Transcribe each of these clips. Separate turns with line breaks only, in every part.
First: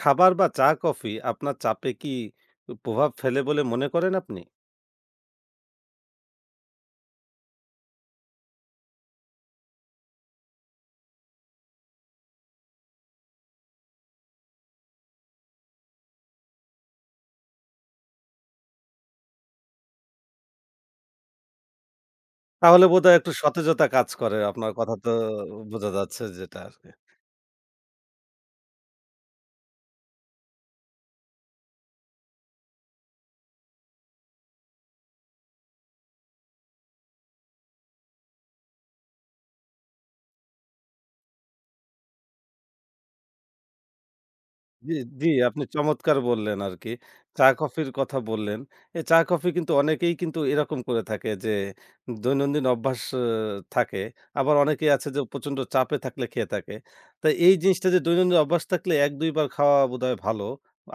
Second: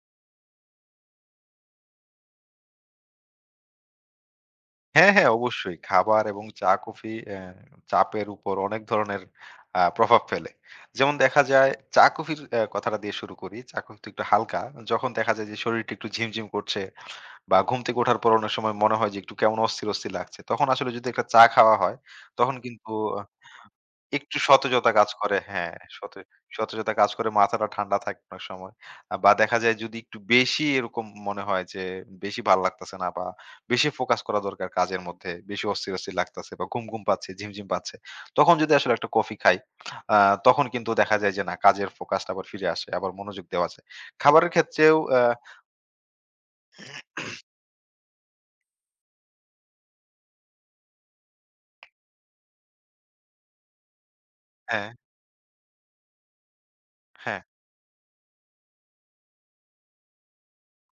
খাবার বা চা-কফি আপনার চাপে কি প্রভাব ফেলে বলে মনে করেন আপনি?
হ্যাঁ, হ্যাঁ, অবশ্যই। খাবার এবং চা-কফি চাপের উপর অনেক ধরনের প্রভাব ফেলে। যেমন দেখা যায় চা-কফির কথাটা দিয়ে শুরু করি। চা-কফি তো একটু হালকা। যখন দেখা যায় যে শরীরটা একটু ঝিমঝিম করছে বা ঘুম থেকে ওঠার পর অনেক সময় মনে হয় যে একটু কেমন অস্থির, অস্থির লাগছে। তখন আসলে যদি একটা চা খাওয়া হয়, তখন
তাহলে
কিন্তু
বোধহয় একটু সতেজতা কাজ
একটু
করে আপনার
সতেজতা
কথা
কাজ
তো
করে। হ্যাঁ,
বোঝা যাচ্ছে যেটা।
সতেজতা কাজ করে মাথাটা ঠান্ডা থাকে অনেক সময়। বা দেখা যায় যদি একটু বেশি এরকম মনে হয় যে বেশি ভাল লাগতেছে না বা বেশি ফোকাস করা দরকার কাজের মধ্যে, বেশি অস্থির, অস্থির লাগতেছে বা ঘুম, ঘুম পাচ্ছে, ঝিমঝিম পাচ্ছে। তখন যদি আসলে একটা কফি খাই, আ তখন কিন্তু দেখা যায় যে না কাজের ফোকাসটা আবার ফিরে আসে। আবার মনোযোগ দেওয়া যায়। খাবারের
জি,
ক্ষেত্রেও
জি, আপনি চমৎকার বললেন আরকি। চা-কফির কথা বললেন। এই চা-কফি কিন্তু অনেকেই কিন্তু এরকম করে থাকে যে দৈনন্দিন অভ্যাস থাকে। আবার
হ্যাঁ,
অনেকেই আছে যে প্রচণ্ড চাপে থাকলে খেয়ে থাকে। তো
হ্যাঁ,
এই জিনিসটা যে দৈনন্দিন অভ্যাস থাকলে ১-২ বার খাওয়া বোধহয় ভালো।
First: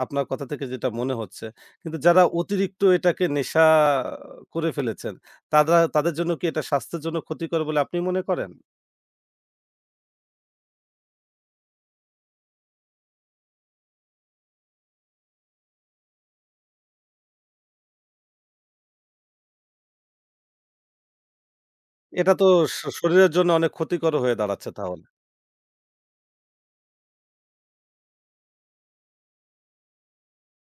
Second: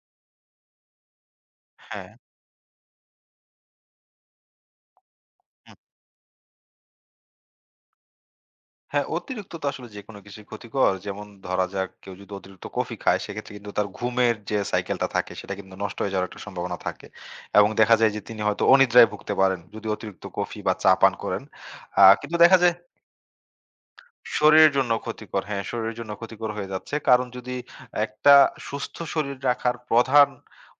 আপনার কথা থেকে যেটা মনে হচ্ছে। কিন্তু
হ্যাঁ।
যারা অতিরিক্ত এটাকে নেশা করে ফেলেছেন, তারা
হুম।
তাদের জন্য কি এটা স্বাস্থ্যের জন্য ক্ষতিকর বলে আপনি মনে করেন?
হ্যাঁ, অতিরিক্ত তো আসলে যেকোনো কিছুই ক্ষতিকর। যেমন ধরা যাক কেউ যদি অতিরিক্ত কফি খায় সেক্ষেত্রে কিন্তু তার ঘুমের যে সাইকেলটা থাকে সেটা কিন্তু নষ্ট হয়ে যাওয়ার একটা সম্ভাবনা থাকে। এবং দেখা যায় যে তিনি হয়তো অনিদ্রায় ভুগতে পারেন যদি অতিরিক্ত কফি বা চা পান করেন।
এটা
কিন্তু
তো
দেখা যায়
শরীরের জন্য অনেক ক্ষতিকর হয়ে দাঁড়াচ্ছে
শরীরের জন্য
তাহলে।
ক্ষতিকর। হ্যাঁ, শরীরের জন্য ক্ষতিকর হয়ে যাচ্ছে। কারণ যদি একটা সুস্থ শরীর রাখার প্রধান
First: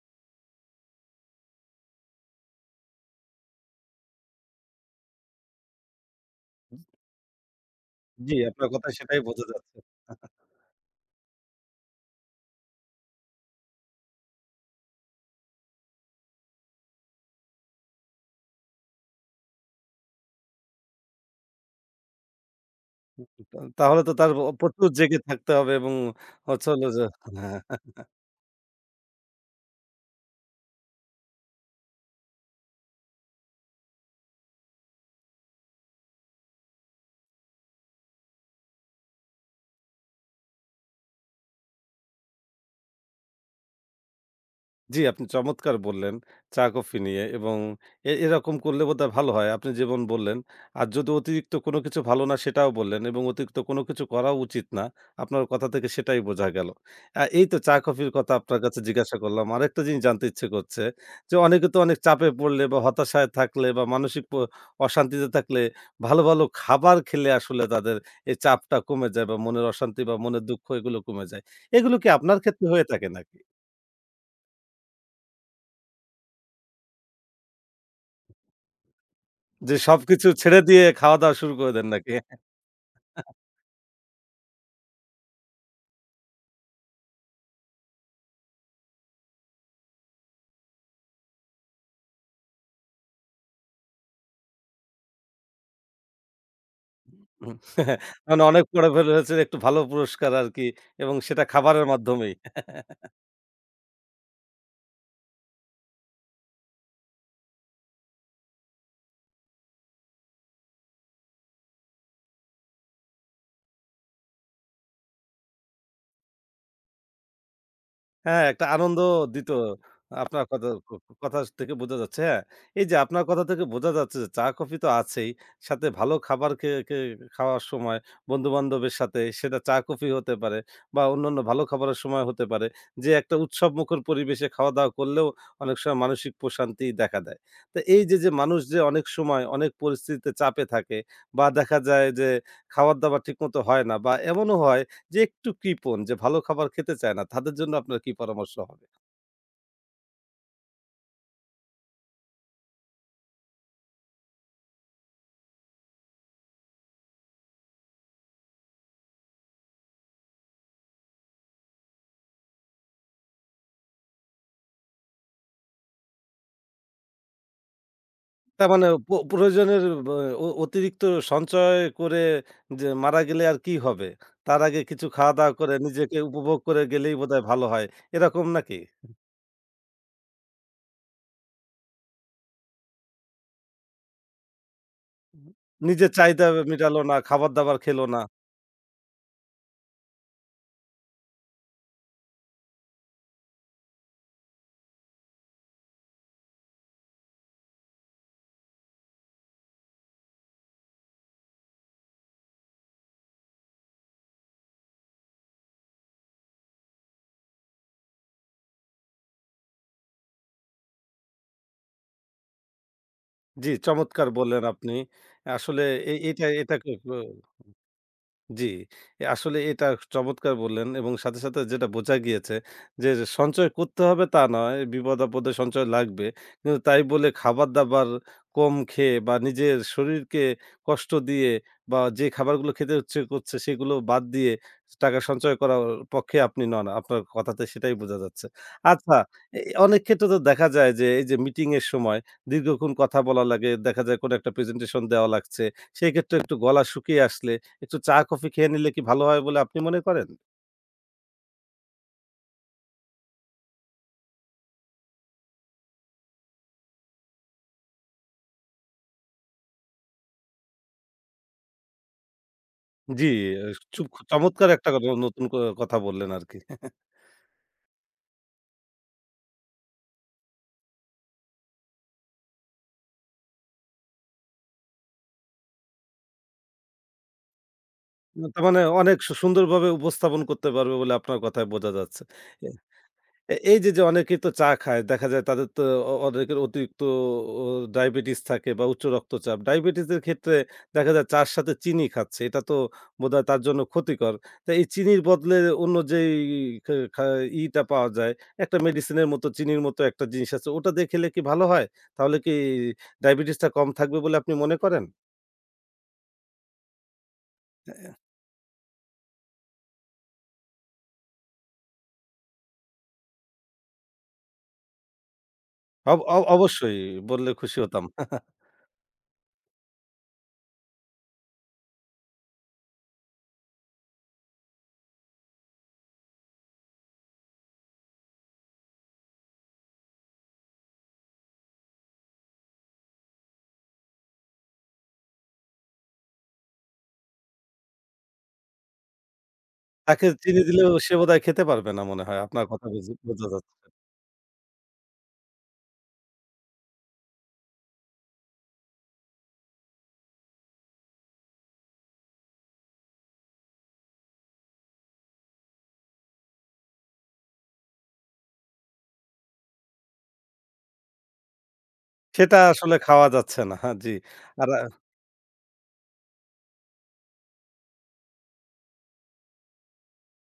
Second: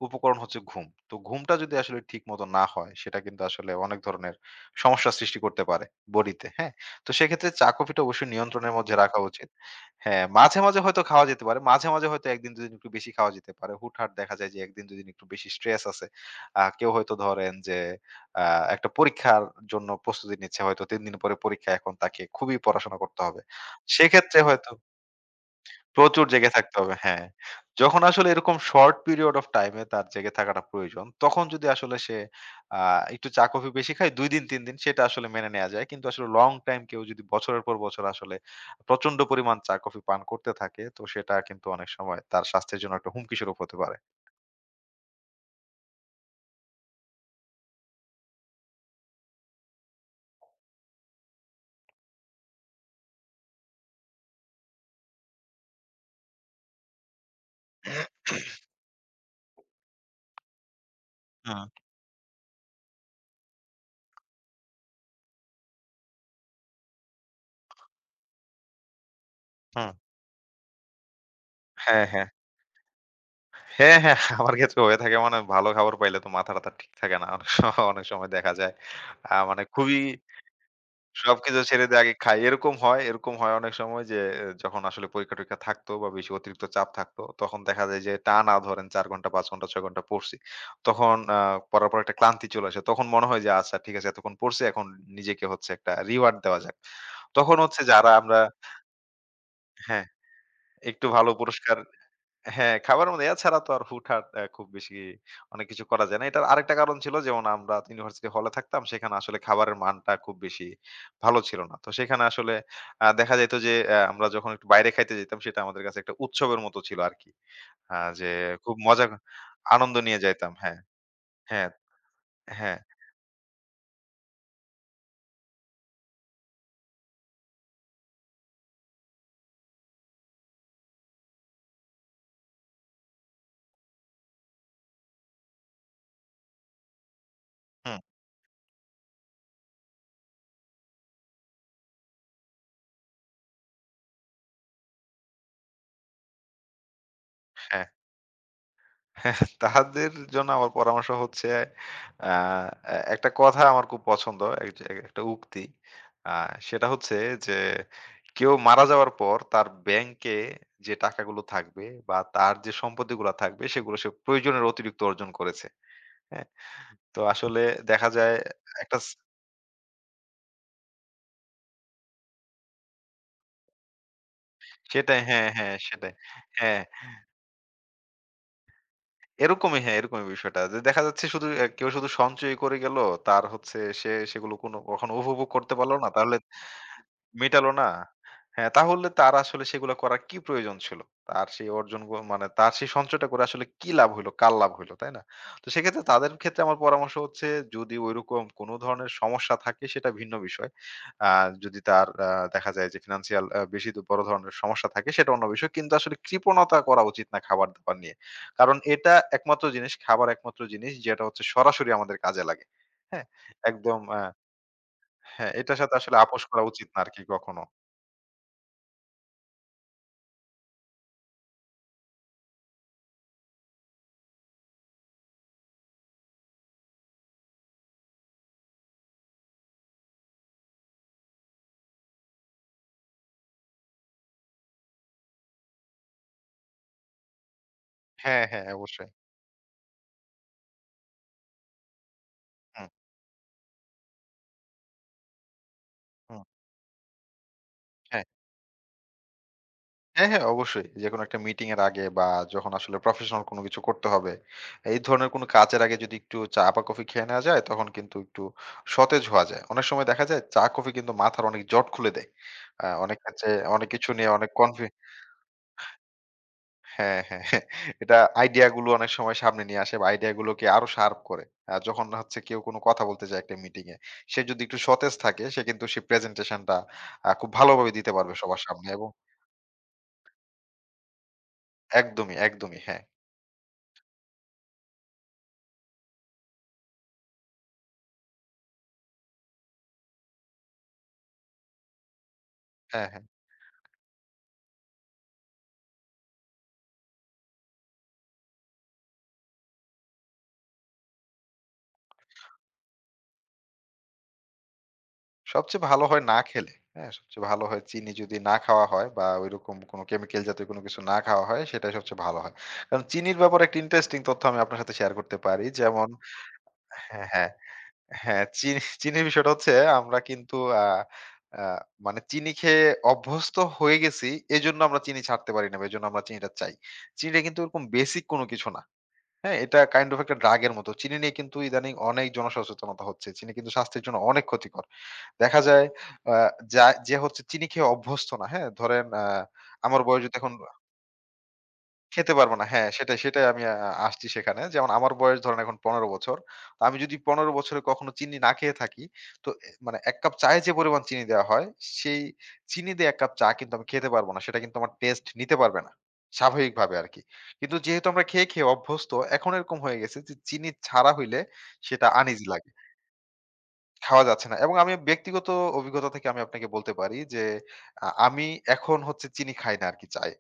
উপকরণ হচ্ছে ঘুম। তো ঘুমটা যদি আসলে ঠিকমতো না হয়, সেটা কিন্তু আসলে অনেক ধরনের সমস্যা সৃষ্টি করতে পারে বডিতে। হ্যাঁ? তো সেক্ষেত্রে চা-কফিটা অবশ্যই
জি, আপনার
নিয়ন্ত্রণের মধ্যে
কথায়
রাখা
সেটাই বোঝা
উচিত।
যাচ্ছে।
হ্যাঁ, মাঝে, মাঝে হয়তো খাওয়া যেতে পারে। মাঝে, মাঝে হয়তো ১ দিন ২ দিন একটু বেশি খাওয়া যেতে পারে। হুটহাট দেখা যায় যে ১ দিন ২ দিন একটু বেশি স্ট্রেস আছে। কেউ হয়তো ধরেন যে আ একটা পরীক্ষার জন্য প্রস্তুতি নিচ্ছে হয়তো ৩ দিন পরে পরীক্ষা এখন তাকে খুবই পড়াশোনা করতে হবে।
তা তাহলে তো তার
সেক্ষেত্রে হয়তো
প্রচুর জেগে থাকতে হবে এবং
প্রচুর জেগে
হচ্ছে
থাকতে
হলো
হবে
যে
হ্যাঁ।
হ্যাঁ।
যখন আসলে এরকম শর্ট পিরিয়ড অফ টাইম এ তার জেগে থাকাটা প্রয়োজন, তখন যদি আসলে সে আ একটু চা কফি বেশি খায় ২ দিন ৩ দিন সেটা আসলে মেনে নেয়া যায়। কিন্তু আসলে লং টাইম কেউ যদি বছরের পর বছর আসলে প্রচন্ড পরিমাণ চা কফি পান করতে থাকে তো সেটা কিন্তু অনেক সময় তার স্বাস্থ্যের জন্য একটা হুমকি স্বরূপ হতে পারে।
জি, আপনি চমৎকার বললেন চা-কফি নিয়ে এবং এরকম করলে বোধহয় ভালো হয়। আপনি যেমন বললেন, আর যদি অতিরিক্ত কোনো কিছু ভালো না সেটাও বললেন এবং অতিরিক্ত কোনো কিছু করাও উচিত না। আপনার কথা থেকে সেটাই বোঝা গেল। এই তো চা-কফির কথা আপনার কাছে জিজ্ঞাসা করলাম। আরেকটা জিনিস জানতে ইচ্ছে করছে যে,
হুম,
অনেকে তো অনেক চাপে পড়লে বা হতাশায় থাকলে বা মানসিক অশান্তিতে থাকলে ভালো, ভালো খাবার খেলে আসলে তাদের এই চাপটা কমে যায় বা মনের
হুম।
অশান্তি বা মনের দুঃখ এগুলো কমে যায়। এগুলো
হ্যাঁ,
কি
হ্যাঁ।
আপনার ক্ষেত্রে হয়ে থাকে নাকি?
হ্যাঁ, হ্যাঁ। হ্যাঁ। আমার ক্ষেত্রে হয়ে থাকে মানে ভালো খাবার পাইলে তো মাথা-টাথা ঠিক থাকে না। অনেক সময় দেখা যায়। মানে
যে
খুবই
সবকিছু ছেড়ে দিয়ে খাওয়া-দাওয়া শুরু
সবকিছু
করে
ছেড়ে
দেন
দিয়ে
নাকি?
আগে খাই। এরকম হয় অনেক সময় যে এ যখন আসলে পরীক্ষা-টরীক্ষা থাকতো বা বেশি অতিরিক্ত চাপ থাকতো, তখন দেখা যায় যে টানা ধরেন ৪ ঘন্টা, ৫ ঘন্টা, ৬ ঘন্টা পড়ছি। তখন পড়ার পর একটা ক্লান্তি চলে আসে। তখন মনে হয় যে আচ্ছা ঠিক আছে এতক্ষণ পড়ছি এখন নিজেকে হচ্ছে একটা রিওয়ার্ড দেওয়া যাক।
হুম।
তখন হচ্ছে যারা আমরা
মানে অনেক পড়ে ফেলেছেন একটু ভালো
হ্যাঁ,
পুরস্কার আরকি
একটু
এবং
ভালো
সেটা
পুরস্কার
খাবারের মাধ্যমেই।
হ্যাঁ, খাবার মধ্যে এছাড়া তো আর হুটহাট খুব বেশি অনেক কিছু করা যায় না। এটার আরেকটা কারণ ছিল যেমন আমরা ইউনিভার্সিটি হলে থাকতাম সেখানে আসলে খাবারের মানটা খুব বেশি ভালো ছিল না। তো সেখানে আসলে দেখা যাইত যে আমরা যখন একটু বাইরে খাইতে যেতাম সেটা আমাদের কাছে একটা উৎসবের মতো ছিল আরকি। যে
হ্যাঁ, একটা
খুব
আনন্দ
মজা
দিত।
আনন্দ নিয়ে
আপনার
যাইতাম।
কথা
হ্যাঁ,
ক ক- কথা
হ্যাঁ,
থেকে বোঝা যাচ্ছে। হ্যাঁ,
হ্যাঁ,
এই যে আপনার কথা থেকে বোঝা যাচ্ছে যে চা-কফি তো আছেই। সাথে ভালো খাবার খেয়ে খে খাওয়ার সময় বন্ধু-বান্ধবের সাথে সেটা চা-কফি হতে পারে বা অন্যান্য ভালো খাবারের সময় হতে পারে। যে একটা উৎসবমুখর পরিবেশে খাওয়া-দাওয়া করলেও অনেক সময় মানসিক প্রশান্তি দেখা দেয়। তো
হুম,
এই যে, মানুষ যে অনেক সময় অনেক পরিস্থিতিতে চাপে থাকে বা দেখা যায় যে খাবার-দাবার ঠিকমতো হয় না বা এমনও হয় যে একটু কৃপণ, যে ভালো খাবার খেতে চায় না, তাদের জন্য
হ্যাঁ।
আপনার কি পরামর্শ হবে?
হ্যাঁ, তাহাদের জন্য আমার পরামর্শ হচ্ছে আ এ একটা কথা আমার খুব পছন্দ। এক যে একটা উক্তি। আ সেটা হচ্ছে যে, "কেউ মারা যাওয়ার পর তার ব্যাংকে যে টাকাগুলো থাকবে বা তার যে সম্পত্তিগুলা থাকবে সেগুলো সে প্রয়োজনের অতিরিক্ত অর্জন করেছে।" হ্যাঁ? তো আসলে দেখা যায়
তার মানে
একটা স
প্রয়োজনের ব অ অতিরিক্ত সঞ্চয় করে যে মারা গেলে আর কি হবে? তার আগে কিছু
সেটাই হ্যাঁ,
খাওয়া-দাওয়া করে
হ্যাঁ, সেটাই।
নিজেকে উপভোগ
হ্যাঁ,
করে গেলেই বোধহয় ভালো হয়। এরকম নাকি?
এরকমই হ্যাঁ, এরকমই বিষয়টা। যে দেখা যাচ্ছে শুধু কেউ শুধু সঞ্চয় করে গেল। তার হচ্ছে সে সেগুলো কোনো কখনো উপভোগ করতে পারল না।
নিজের
তাহলে
চাহিদা মেটালো না,
মেটালো
খাবার-দাবার
না?
খেলো না।
হ্যাঁ, তাহলে তার আসলে সেগুলা করার কি প্রয়োজন ছিল? তার সেই অর্জন গু মানে তার সেই সঞ্চয়টা করে আসলে কি লাভ হইলো? কার লাভ হইলো? তাই না? তো সেক্ষেত্রে তাদের ক্ষেত্রে আমার পরামর্শ হচ্ছে যদি ঐরকম কোন ধরনের সমস্যা থাকে সেটা ভিন্ন বিষয়। আ যদি তার দেখা যায় যে ফিন্যান্সিয়াল বেশি বড় ধরনের সমস্যা থাকে সেটা অন্য বিষয়। কিন্তু আসলে কৃপণতা করা উচিত না খাবার-দাবার নিয়ে। কারণ এটা একমাত্র জিনিস, খাবার একমাত্র জিনিস যেটা হচ্ছে সরাসরি আমাদের কাজে লাগে। হ্যাঁ?
জি,
একদম
চমৎকার বললেন আপনি।
হ্যাঁ, এটার
আসলে
সাথে
এ
আসলে আপোস
এটা
করা
এটা
উচিত না
খুব,
আরকি কখনো।
জি, আসলে এটা চমৎকার বললেন এবং সাথে, সাথে যেটা বোঝা গিয়েছে যে সঞ্চয় করতে হবে তা নয়, বিপদ-আপদে সঞ্চয় লাগবে। কিন্তু তাই বলে খাবার-দাবার কম খেয়ে বা নিজের শরীরকে কষ্ট দিয়ে বা যে খাবারগুলো খেতে ইচ্ছে করছে সেগুলো বাদ দিয়ে টাকা সঞ্চয় করার পক্ষে আপনি নন। আপনার কথাতে সেটাই বোঝা
হ্যাঁ,
যাচ্ছে।
হ্যাঁ, অবশ্যই।
আচ্ছা, অনেক ক্ষেত্রে তো দেখা যায় যে এই যে মিটিং এর সময়
হুম,
দীর্ঘক্ষণ কথা বলা লাগে, দেখা যায় কোনো একটা প্রেজেন্টেশন দেওয়া লাগছে। সেক্ষেত্রে
হুম।
একটু গলা শুকিয়ে আসলে একটু চা
হ্যাঁ।
কফি খেয়ে নিলে কি ভালো হয় বলে আপনি মনে করেন?
হ্যাঁ, হ্যাঁ, অবশ্যই। যেকোনো একটা মিটিং এর আগে বা যখন আসলে প্রফেশনাল কোনো কিছু করতে হবে, এই ধরনের কোনো কাজের আগে যদি একটু চা বা কফি খেয়ে নেওয়া যায়, তখন কিন্তু একটু সতেজ হওয়া যায়। অনেক সময় দেখা যায় চা কফি কিন্তু মাথার অনেক জট খুলে দেয়। অনেক
জি,
ক্ষেত্রে
এ
অনেক
চুপ
কিছু নিয়ে অনেক
চমৎকার
কনফি
একটা নতুন কথা বললেন আরকি।
হ্যাঁ, হ্যাঁ, হ্যাঁ। এটা আইডিয়া গুলো অনেক সময় সামনে নিয়ে আসে বা আইডিয়া গুলোকে আরো শার্প করে। যখন হচ্ছে কেউ কোনো কথা বলতে যায় একটা মিটিং এ, সে যদি একটু সতেজ থাকে সে কিন্তু সেই প্রেজেন্টেশনটা খুব ভালোভাবে দিতে পারবে সবার
তার মানে
সামনে এবং
অনেক সুন্দরভাবে উপস্থাপন করতে পারবে বলে আপনার কথায় বোঝা যাচ্ছে।
একদমই, একদমই। হ্যাঁ,
এই যে, অনেকেই তো চা খায়। দেখা যায় তাদের তো অনেকের অতিরিক্ত ও ডায়াবেটিস থাকে বা উচ্চ রক্তচাপ। ডায়াবেটিসের ক্ষেত্রে দেখা যায় চা'র সাথে চিনি খাচ্ছে। এটা তো
হ্যাঁ, হ্যাঁ।
বোধহয় তার জন্য ক্ষতিকর। তো এই চিনির বদলে অন্য যেই খা খা ইটা পাওয়া যায়, একটা মেডিসিনের মতো চিনির মতো একটা জিনিস আছে। ওটা দিয়ে খেলে কি ভালো হয়? তাহলে কি ডায়াবেটিসটা কম থাকবে বলে আপনি মনে করেন?
সবচেয়ে ভালো হয় না খেলে। হ্যাঁ? সবচেয়ে ভালো হয় চিনি যদি না খাওয়া হয় বা ঐরকম কোন কেমিক্যাল জাতীয় কোনো কিছু না খাওয়া হয় সেটাই সবচেয়ে ভালো হয়। কারণ চিনির ব্যাপারে একটা ইন্টারেস্টিং তথ্য আমি আপনার সাথে শেয়ার করতে পারি। যেমন
অব অ অবশ্যই
হ্যাঁ, হ্যাঁ,
বললে খুশি হতাম।
হ্যাঁ, চিনির বিষয়টা হচ্ছে আমরা কিন্তু আ আ মানে চিনি খেয়ে অভ্যস্ত হয়ে গেছি। এজন্য আমরা চিনি ছাড়তে পারি না বা এজন্য আমরা চিনিটা চাই। চিনিটা কিন্তু ওরকম বেসিক কোনো কিছু না। হ্যাঁ, এটা কাইন্ড অফ একটা ড্রাগ এর মতো। চিনি নিয়ে কিন্তু ইদানিং অনেক জনসচেতনতা হচ্ছে। চিনি কিন্তু স্বাস্থ্যের জন্য অনেক ক্ষতিকর। দেখা যায় আ যা যে হচ্ছে চিনি খেয়ে অভ্যস্ত না, হ্যাঁ? ধরেন আমার বয়স
তাকে
যদি এখন
চিনি দিলেও সে বোধহয় খেতে পারবে না মনে
খেতে
হয়।
পারব না।
আপনার কথা
হ্যাঁ,
বুঝে
সেটাই, সেটাই
বোঝা
আমি
যাচ্ছে।
আসছি সেখানে। যেমন আমার বয়স ধরেন এখন ১৫ বছর। তো আমি যদি ১৫ বছরে কখনো চিনি না খেয়ে থাকি, তো মানে ১ কাপ চায়ে যে পরিমাণ চিনি দেওয়া হয়, সেই চিনি দিয়ে ১ কাপ চা কিন্তু আমি খেতে পারব না। সেটা কিন্তু আমার টেস্ট নিতে পারবে না। স্বাভাবিকভাবে আরকি। কিন্তু যেহেতু আমরা খেয়ে, খেয়ে অভ্যস্ত, এখন এরকম হয়ে গেছে যে চিনি ছাড়া হইলে সেটা আনইজি
সেটা
লাগে।
আসলে খাওয়া যাচ্ছে না। হ্যাঁ, জি।
খাওয়া যাচ্ছে না।
আর
এবং আমি ব্যক্তিগত অভিজ্ঞতা থেকে আমি আপনাকে বলতে পারি যে আমি এখন হচ্ছে চিনি খাই না আরকি চায়ে।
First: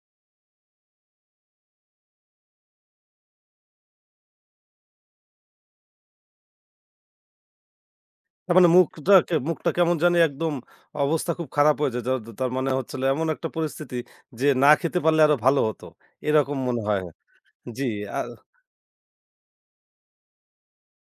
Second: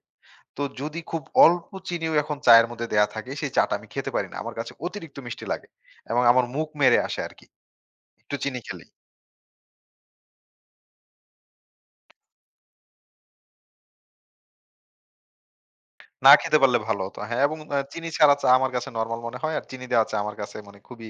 তো যদি খুব অল্প চিনিও এখন চায়ের মধ্যে দেয়া থাকে, সেই চাটা আমি খেতে পারি না। আমার কাছে অতিরিক্ত মিষ্টি লাগে এবং আমার মুখ মেরে আসে আরকি। একটু
তার
চিনি
মানে
খেলেই।
মুখটা কেমন জানি একদম অবস্থা খুব খারাপ হয়ে যায়। যার তার মানে হচ্ছিল এমন একটা পরিস্থিতি যে না খেতে পারলে আরো ভালো হতো।
না খেতে
এরকম
পারলে
মনে
ভালো
হয়।
হতো। হ্যাঁ, এবং
জি,
চিনি
আ
ছাড়া চা আমার কাছে নরমাল মনে হয়। আর চিনি দেওয়া চা আমার কাছে মানে খুবই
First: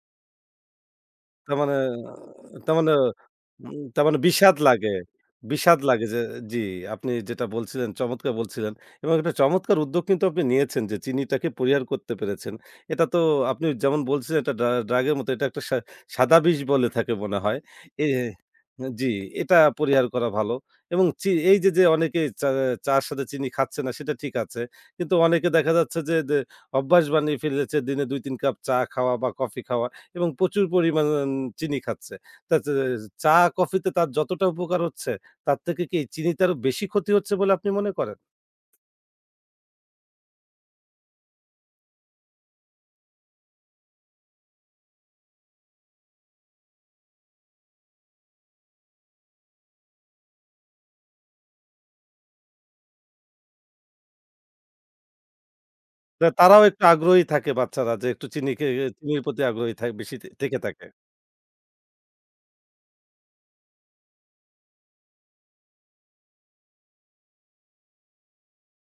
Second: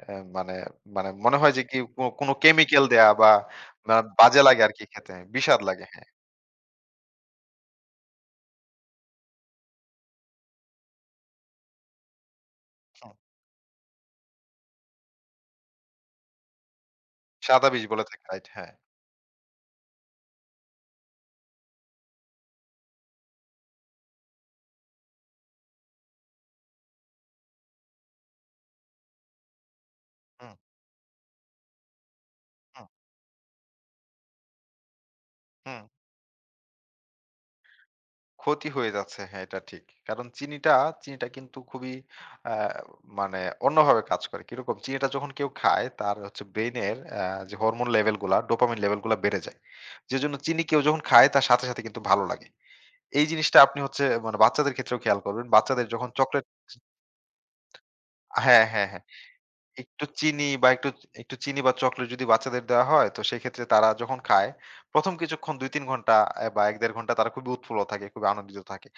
অ্যা মানে মানে মনে হয়
তার
যে
মানে
কি কোনো
তার
কেমিক্যাল
মানে
দেয়া বা বা বাজে
বিষাদ
লাগে আরকি
লাগে।
খেতে। বিস্বাদ
বিষাদ
লাগে।
লাগে
হ্যাঁ,
যে জি, আপনি যেটা বলছিলেন চমৎকার বলছিলেন এবং একটা চমৎকার উদ্যোগ কিন্তু আপনি নিয়েছেন যে চিনিটাকে পরিহার করতে পেরেছেন। এটা
হুম।
তো আপনি যেমন বলছিলেন এটা ড্রাগের মতো এটা একটা সাদা বিষ বলে থাকে মনে হয়।
সাদা বিষ বলে
এ
থাকে রাইট। হ্যাঁ।
জি, এটা পরিহার করা ভালো এবং এই যে, অনেকে চা'র সাথে চিনি খাচ্ছে না সেটা ঠিক আছে। কিন্তু অনেকে দেখা যাচ্ছে যে অভ্যাস বানিয়ে ফেলেছে দিনে ২-৩ কাপ চা খাওয়া বা কফি খাওয়া। এবং
হুম,
প্রচুর পরিমাণ চিনি খাচ্ছে। তা চা
হুম,
চা, কফিতে তার যতটা উপকার হচ্ছে, তার
হুম।
থেকে কি এই চিনিতে আরো বেশি ক্ষতি হচ্ছে বলে আপনি মনে করেন?
ক্ষতি হয়ে যাচ্ছে। হ্যাঁ, এটা ঠিক। কারণ চিনিটা চিনিটা কিন্তু খুবই আ মানে অন্যভাবে কাজ করে। কিরকম? চিনিটা যখন কেউ খায় তার হচ্ছে ব্রেইনের যে হরমোন লেভেল গুলা, ডোপামিন লেভেল গুলা বেড়ে যায়। যেজন্য চিনি কেউ যখন খায় তার সাথে, সাথে কিন্তু ভালো লাগে। এই জিনিসটা আপনি হচ্ছে মানে বাচ্চাদের ক্ষেত্রেও খেয়াল করবেন। বাচ্চাদের যখন
না
চকলেট
তারাও একটু আগ্রহী থাকে বাচ্চারা যে একটু চিনি
হ্যাঁ, হ্যাঁ, হ্যাঁ।
চিনির প্রতি আগ্রহী থাক
একটু
বেশি
চিনি
থেকে
বা
থাকে।
একটু একটু চিনি বা চকোলেট যদি বাচ্চাদের দেওয়া হয়, তো সেক্ষেত্রে তারা যখন খায়, ১ম কিছুক্ষণ ২-৩ ঘন্টা বা ১-১.৫ ঘন্টা তারা খুবই উৎফুল্ল থাকে, খুবই আনন্দিত থাকে।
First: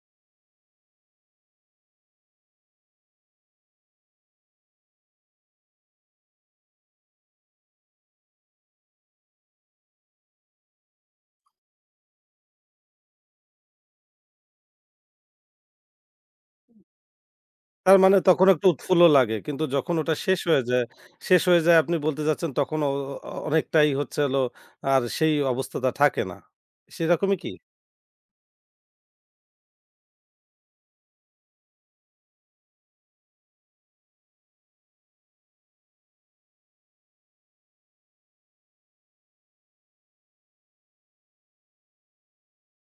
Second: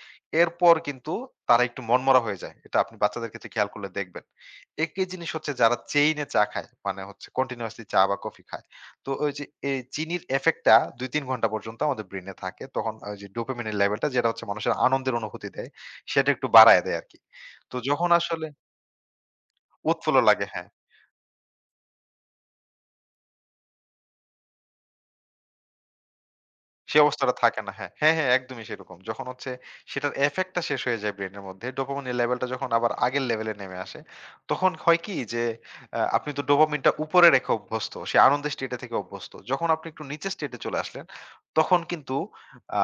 এরপর কিন্তু তারা একটু মনমরা হয়ে যায়। এটা আপনি বাচ্চাদের ক্ষেত্রে খেয়াল করলে দেখবেন। একই জিনিস হচ্ছে যারা চেইনে চা খায়, মানে হচ্ছে কন্টিনিউয়াসলি চা বা কফি খায়। তো ওই যে এই চিনির ইফেক্টটা ২-৩ ঘন্টা পর্যন্ত আমাদের ব্রেইনে থাকে। তখন ওই যে ডোপামিনের লেভেলটা যেটা হচ্ছে মানুষের আনন্দের অনুভূতি দেয়, সেটা একটু বাড়ায় দেয় আরকি। তো
তার
যখন
মানে
আসলে
তখন একটু উৎফুল্ল লাগে। কিন্তু যখন ওটা
উৎফুল্ল লাগে হ্যাঁ।
শেষ হয়ে যায় আপনি বলতে চাচ্ছেন তখন অনেকটাই হচ্ছে হলো আর সেই অবস্থাটা থাকে না।
সে অবস্থাটা
সেরকমই কি?
থাকে না। হ্যাঁ, হ্যাঁ, হ্যাঁ, একদমই সেরকম। যখন হচ্ছে সেটার ইফেক্ট টা শেষ হয়ে যায় ব্রেইনের মধ্যে, ডোপামিনের লেভেলটা যখন আবার আগের লেভেলে নেমে আসে, তখন হয় কি যে আপনি তো ডোপামিনটা উপরে রেখে অভ্যস্ত। সে আনন্দের স্টেটে থেকে অভ্যস্ত। যখন আপনি একটু নিচের স্টেটে চলে আসলেন, তখন কিন্তু আ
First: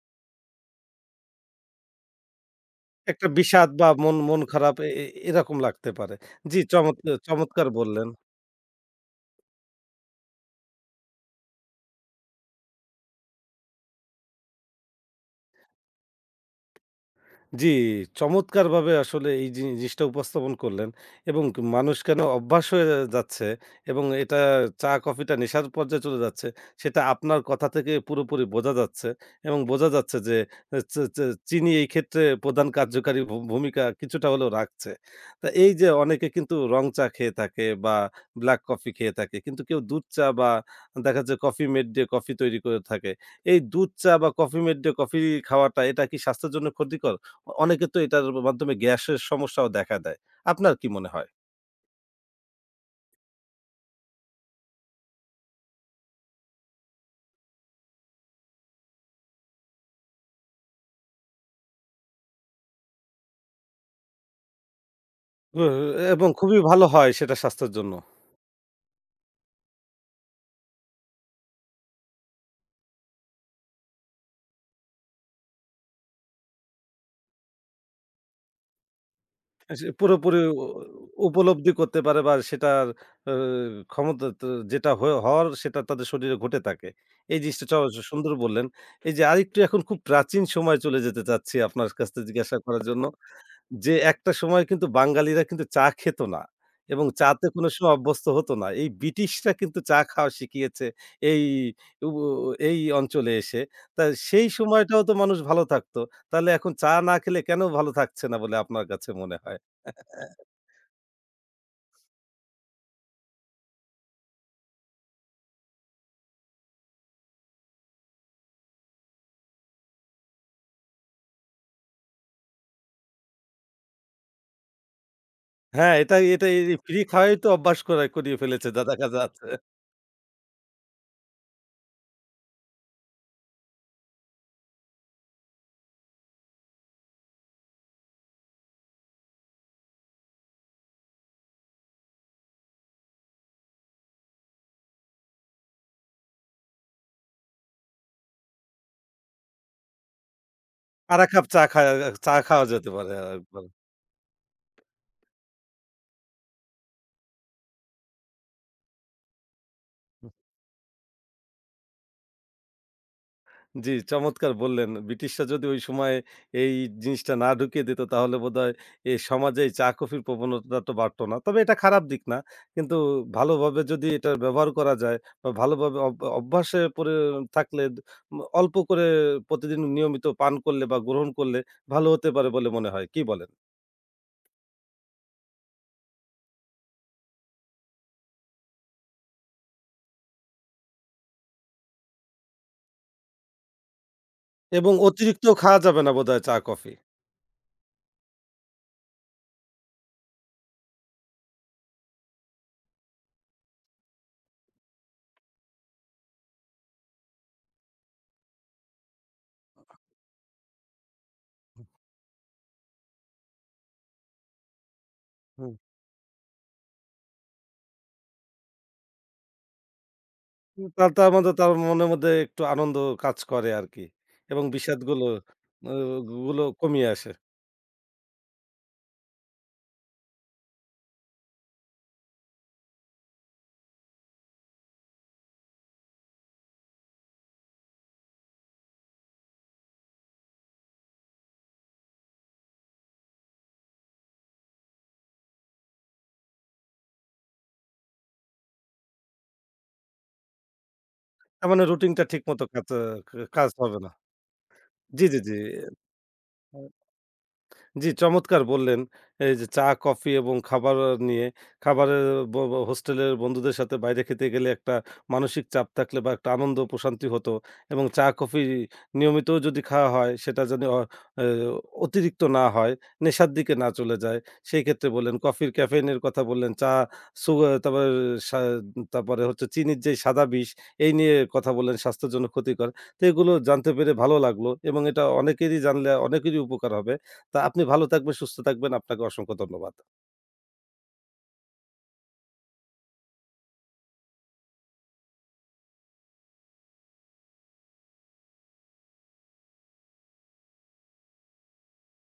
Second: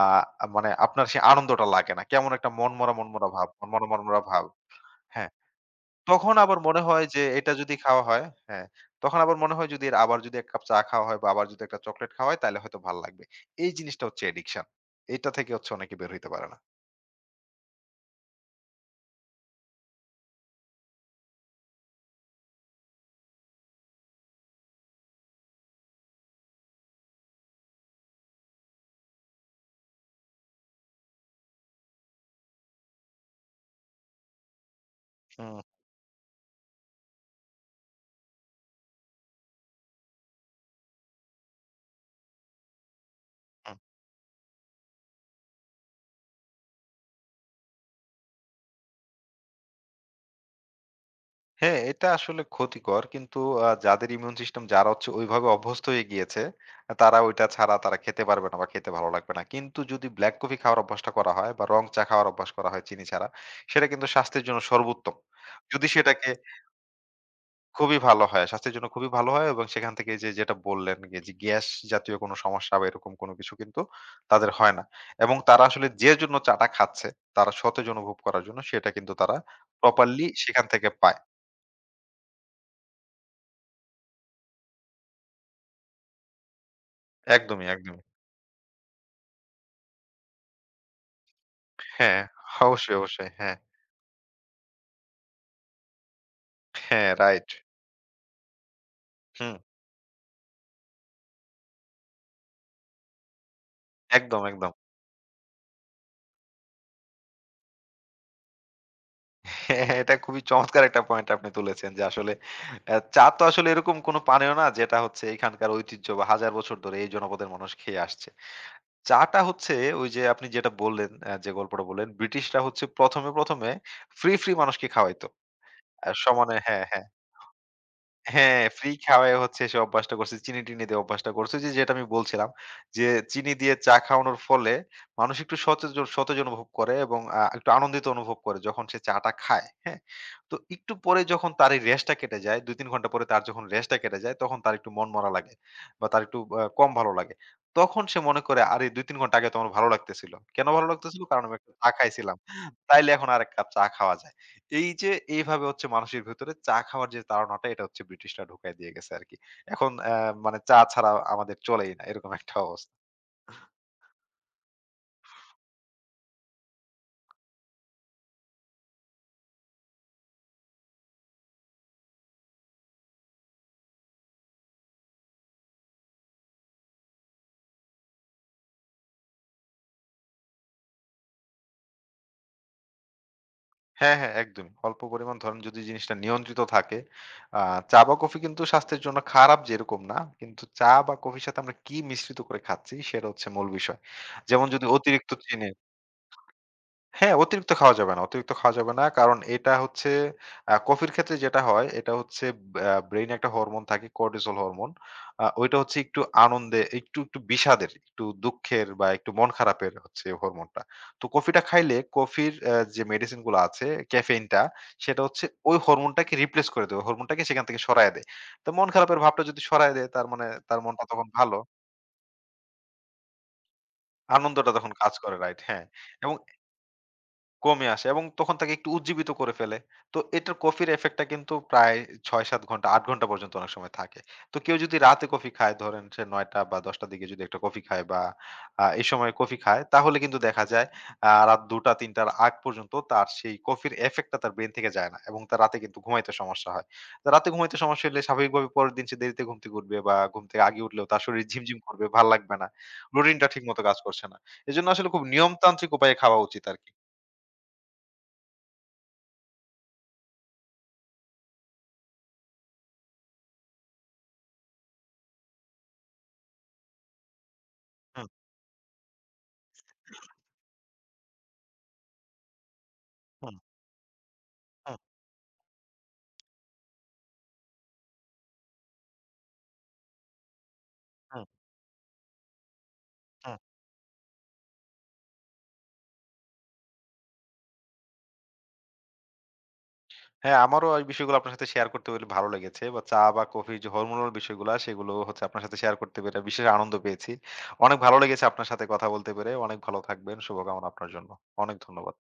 মানে আপনার সেই আনন্দটা লাগে না। কেমন একটা মনমরা,
একটা
মনমরা ভাব,
বিষাদ
মনমরা,
বা মন
মনমরা
মন
ভাব।
খারাপ এ এ
হ্যাঁ।
এরকম লাগতে পারে।
তখন আবার
জি
মনে হয়
চমৎকার
যে এটা
চমৎকার
যদি খাওয়া
বললেন।
হয় হ্যাঁ, তখন আবার মনে হয় যদি এর আবার যদি ১ কাপ চা খাওয়া হয় বা আবার যদি একটা চকোলেট খাওয়া হয় তাইলে হয়তো ভাল লাগবে। এই জিনিসটা হচ্ছে অ্যাডিকশন। এটা থেকে হচ্ছে অনেকে বের হইতে পারে না।
জি, চমৎকারভাবে আসলে এই জিনিসটা উপস্থাপন করলেন এবং মানুষ কেন অভ্যাস হয়ে যাচ্ছে এবং এটা চা-কফিটা নেশার পর্যায়ে চলে যাচ্ছে, সেটা আপনার কথা থেকে পুরোপুরি বোঝা যাচ্ছে এবং বোঝা যাচ্ছে যে এ চে চে চিনি এই ক্ষেত্রে প্রধান কার্যকারী ভূমিকা কিছুটা হলেও রাখছে। তা
হুম,
এই যে অনেকে কিন্তু রং চা খেয়ে থাকে বা ব্লাক কফি খেয়ে থাকে। কিন্তু কেউ দুধ চা বা দেখা যাচ্ছে কফি মেড দিয়ে কফি তৈরি করে থাকে। এই
হুম।
দুধ চা বা কফি মেড দিয়ে কফি খাওয়াটা এটা কি স্বাস্থ্যের জন্য ক্ষতিকর? অনেকে তো এটার মাধ্যমে গ্যাসের সমস্যাও দেখা দেয়। আপনার কি মনে হয়?
হ্যাঁ, এটা আসলে ক্ষতিকর কিন্তু যাদের ইমিউন সিস্টেম যারা হচ্ছে ওইভাবে অভ্যস্ত হয়ে গিয়েছে, তারা ওইটা ছাড়া তারা খেতে পারবে না বা খেতে ভালো লাগবে না। কিন্তু যদি ব্লাক কফি খাওয়ার অভ্যাসটা করা হয় বা রং চা খাওয়ার অভ্যাস করা হয় চিনি ছাড়া, সেটা কিন্তু স্বাস্থ্যের জন্য সর্বোত্তম।
উ
যদি
এবং
সেটাকে
খুবই ভালো হয় সেটা স্বাস্থ্যের জন্য।
খুবই ভালো হয়। স্বাস্থ্যের জন্য খুবই ভালো হয় এবং সেখান থেকে যেটা বললেন যে যে গ্যাস জাতীয় কোনো সমস্যা বা এরকম কোনো কিছু কিন্তু তাদের হয় না। এবং তারা আসলে যে জন্য চাটা খাচ্ছে, তারা সতেজ অনুভব করার জন্য সেটা কিন্তু তারা
সে
প্রপারলি
পুরোপুরি
সেখান থেকে পায়।
উপলব্ধি করতে পারে বা সেটার আ ক্ষমতা তো যেটা হওয়ার সেটা তাদের শরীরে ঘটে থাকে। এই জিনিসটা
একদমই, একদমই।
সুন্দর বললেন। এই যে আরেকটু এখন খুব প্রাচীন সময়ে চলে যেতে চাচ্ছি আপনার কাছ
হ্যাঁ,
থেকে জিজ্ঞাসা করার
অবশ্যই,
জন্য।
অবশ্যই। হ্যাঁ,
যে একটা সময় কিন্তু বাঙালিরা কিন্তু চা খেত না এবং
হ্যাঁ,
চাতে
রাইট।
কোনো সময় অভ্যস্ত হতো না। এই ব্রিটিশরা
হুম,
কিন্তু চা খাওয়া শিখিয়েছে এই উ এই অঞ্চলে এসে। তা
একদম,
সেই
একদম।
সময়টাও তো মানুষ ভালো থাকতো। তাহলে এখন চা না খেলে কেন ভালো থাকছে না বলে আপনার কাছে মনে হয়?
হ্যাঁ, এটা খুবই চমৎকার একটা পয়েন্ট আপনি তুলেছেন যে আসলে চা তো আসলে এরকম কোনো পানীয় না যেটা হচ্ছে এখানকার ঐতিহ্য বা হাজার বছর ধরে এই জনপদের মানুষ খেয়ে আসছে। চা-টা হচ্ছে ওই যে আপনি যেটা বললেন, যে গল্পটা বললেন, ব্রিটিশরা হচ্ছে ১ম এ ফ্রি মানুষকে খাওয়াইতো।
হ্যাঁ, এটা এটা
সমানে
এই
হ্যাঁ,
ফ্রি
হ্যাঁ।
খাওয়াই তো অভ্যাস করিয়ে
হ্যাঁ,
ফেলেছে যা
ফ্রি
দেখা
খাওয়ায়
যাচ্ছে।
হচ্ছে সে অভ্যাসটা করছে। চিনি-টিনি দিয়ে অভ্যাসটা করছে। ওই যে যেটা আমি বলছিলাম যে চিনি দিয়ে চা খাওয়ানোর ফলে মানুষ একটু সতেজ অনুভব করে এবং একটু আনন্দিত অনুভব করে যখন সে চাটা খায়। হ্যাঁ? তো একটু পরে যখন তার এই রেস্টটা কেটে যায়, ২-৩ ঘন্টা পরে তার যখন রেস্টটা কেটে যায় তখন তার একটু মনমরা লাগে বা তার একটু কম ভালো লাগে। তখন সে মনে করে আরে ২-৩ ঘন্টা আগে তো আমার ভালো লাগতেছিল। কেন ভালো লাগতেছিল?
আরেক
কারণ
কাপ
আমি একটা চা
চা
খাইছিলাম।
খাওয়া যেতে
তাইলে
পারে
এখন আরেক
আরেকবার।
কাপ চা খাওয়া যায়। এই যে এইভাবে হচ্ছে মানুষের ভেতরে চা খাওয়ার যে তাড়নাটা এটা হচ্ছে ব্রিটিশরা ঢুকাই দিয়ে গেছে আরকি। এখন মানে চা ছাড়া আমাদের চলেই না এরকম একটা অবস্থা।
জি, চমৎকার বললেন। ব্রিটিশরা যদি ওই সময়ে এই জিনিসটা না ঢুকিয়ে দিত তাহলে বোধহয় এই সমাজে এই চা-কফির প্রবণতাটা তো বাড়ত না। তবে এটা খারাপ দিক না। কিন্তু ভালোভাবে যদি এটার ব্যবহার করা যায় বা ভালোভাবে অভ্যাসে পরে থাকলে অল্প করে প্রতিদিন নিয়মিত পান করলে বা গ্রহণ করলে ভালো হতে পারে বলে মনে হয়। কি বলেন?
হ্যাঁ, হ্যাঁ একদমই। অল্প পরিমাণ ধরেন যদি জিনিসটা নিয়ন্ত্রিত থাকে, আ চা বা কফি কিন্তু স্বাস্থ্যের জন্য খারাপ যেরকম না, কিন্তু চা বা কফির সাথে আমরা কি মিশ্রিত করে খাচ্ছি সেটা হচ্ছে মূল বিষয়। যেমন যদি
এবং
অতিরিক্ত
অতিরিক্ত
চিনি
খাওয়া যাবে না বোধহয় চা-কফি।
হ্যাঁ, অতিরিক্ত খাওয়া যাবে না। অতিরিক্ত খাওয়া যাবে না। কারণ এটা হচ্ছে কফির ক্ষেত্রে যেটা হয়, এটা হচ্ছে ব্রেইনে একটা হরমোন থাকে কর্টিসল হরমোন। ওইটা হচ্ছে একটু আনন্দে, একটু বিষাদের, একটু দুঃখের বা একটু মন খারাপের হচ্ছে হরমোনটা। তো কফিটা খাইলে কফির যে মেডিসিন গুলো আছে, ক্যাফেইনটা সেটা হচ্ছে
হুম।
ওই হরমোনটাকে রিপ্লেস করে দেয়। ওই হরমোনটাকে সেখান থেকে সরায় দেয়। তো মন খারাপের ভাবটা যদি সরায় দেয় তার মানে তার মনটা
তার
তখন
তার মধ্যে
ভালো।
তার মনের মধ্যে একটু আনন্দ কাজ করে আরকি এবং
আনন্দটা তখন কাজ
বিষাদগুলো
করে রাইট হ্যাঁ।
ও
এবং
গুলো কমিয়ে আসে।
কমে আসে এবং তখন তাকে একটু উজ্জীবিত করে ফেলে। তো এটার কফির ইফেক্টটা কিন্তু প্রায় ৬-৭ ঘন্টা, ৮ ঘন্টা পর্যন্ত অনেক সময় থাকে। তো কেউ যদি রাতে কফি খায় ধরেন সে ৯ঃ০০ বা ১০ঃ০০ র দিকে যদি একটা কফি খায় বা এই সময় কফি খায় তাহলে কিন্তু দেখা যায় রাত ২ঃ০০-৩ঃ০০ র আগ পর্যন্ত তার সেই কফির ইফেক্টটা তার ব্রেইন থেকে যায় না এবং তার রাতে কিন্তু ঘুমাইতে সমস্যা হয়। তো রাতে ঘুমাইতে সমস্যা হলে স্বাভাবিকভাবে পরের দিন সে দেরিতে ঘুম থেকে উঠবে বা ঘুম থেকে আগে উঠলেও তার শরীর
তার
ঝিমঝিম
মানে
করবে,
রুটিনটা
ভাল লাগবে
ঠিকমতো
না। রুটিনটা
কাজ
ঠিকমতো কাজ
হবে না।
করছে না। এজন্য আসলে খুব
জি, জি, জি।
নিয়মতান্ত্রিক উপায়ে খাওয়া উচিত
আ
আরকি।
জি, চমৎকার বললেন। এই যে চা, কফি এবং খাবার নিয়ে খাবারের ব ব হোস্টেলের বন্ধুদের সাথে বাইরে খেতে গেলে একটা মানসিক চাপ থাকলে বা একটা আনন্দ প্রশান্তি হতো এবং চা,
হুম।
কফি নিয়মিত যদি খাওয়া হয় সেটা যেন অ এ অতিরিক্ত না হয়, নেশার
হুম,
দিকে না চলে যায়। সেই
হুম,
ক্ষেত্রে বললেন কফির ক্যাফেইনের কথা বললেন, চা, সুগা তারপরে সা তারপরে হচ্ছে চিনির যে সাদা বিষ এই নিয়ে
হুম,
কথা বললেন স্বাস্থ্যের জন্য ক্ষতিকর। তো এগুলো
হুম।
জানতে পেরে ভালো লাগলো এবং এটা অনেকেরই জানলে অনেকেরই উপকার হবে। তা আপনি ভালো থাকবেন, সুস্থ থাকবেন। আপনাকে অসংখ্য ধন্যবাদ।
হ্যাঁ, আমারও এই বিষয়গুলো আপনার সাথে শেয়ার করতে পেরে ভালো লেগেছে বা চা বা কফি যে হরমোনাল বিষয়গুলা সেগুলো হচ্ছে আপনার সাথে শেয়ার করতে পেরে বিশেষ আনন্দ পেয়েছি। অনেক ভালো লেগেছে আপনার সাথে কথা বলতে পেরে। অনেক ভালো থাকবেন। শুভকামনা আপনার জন্য। অনেক ধন্যবাদ।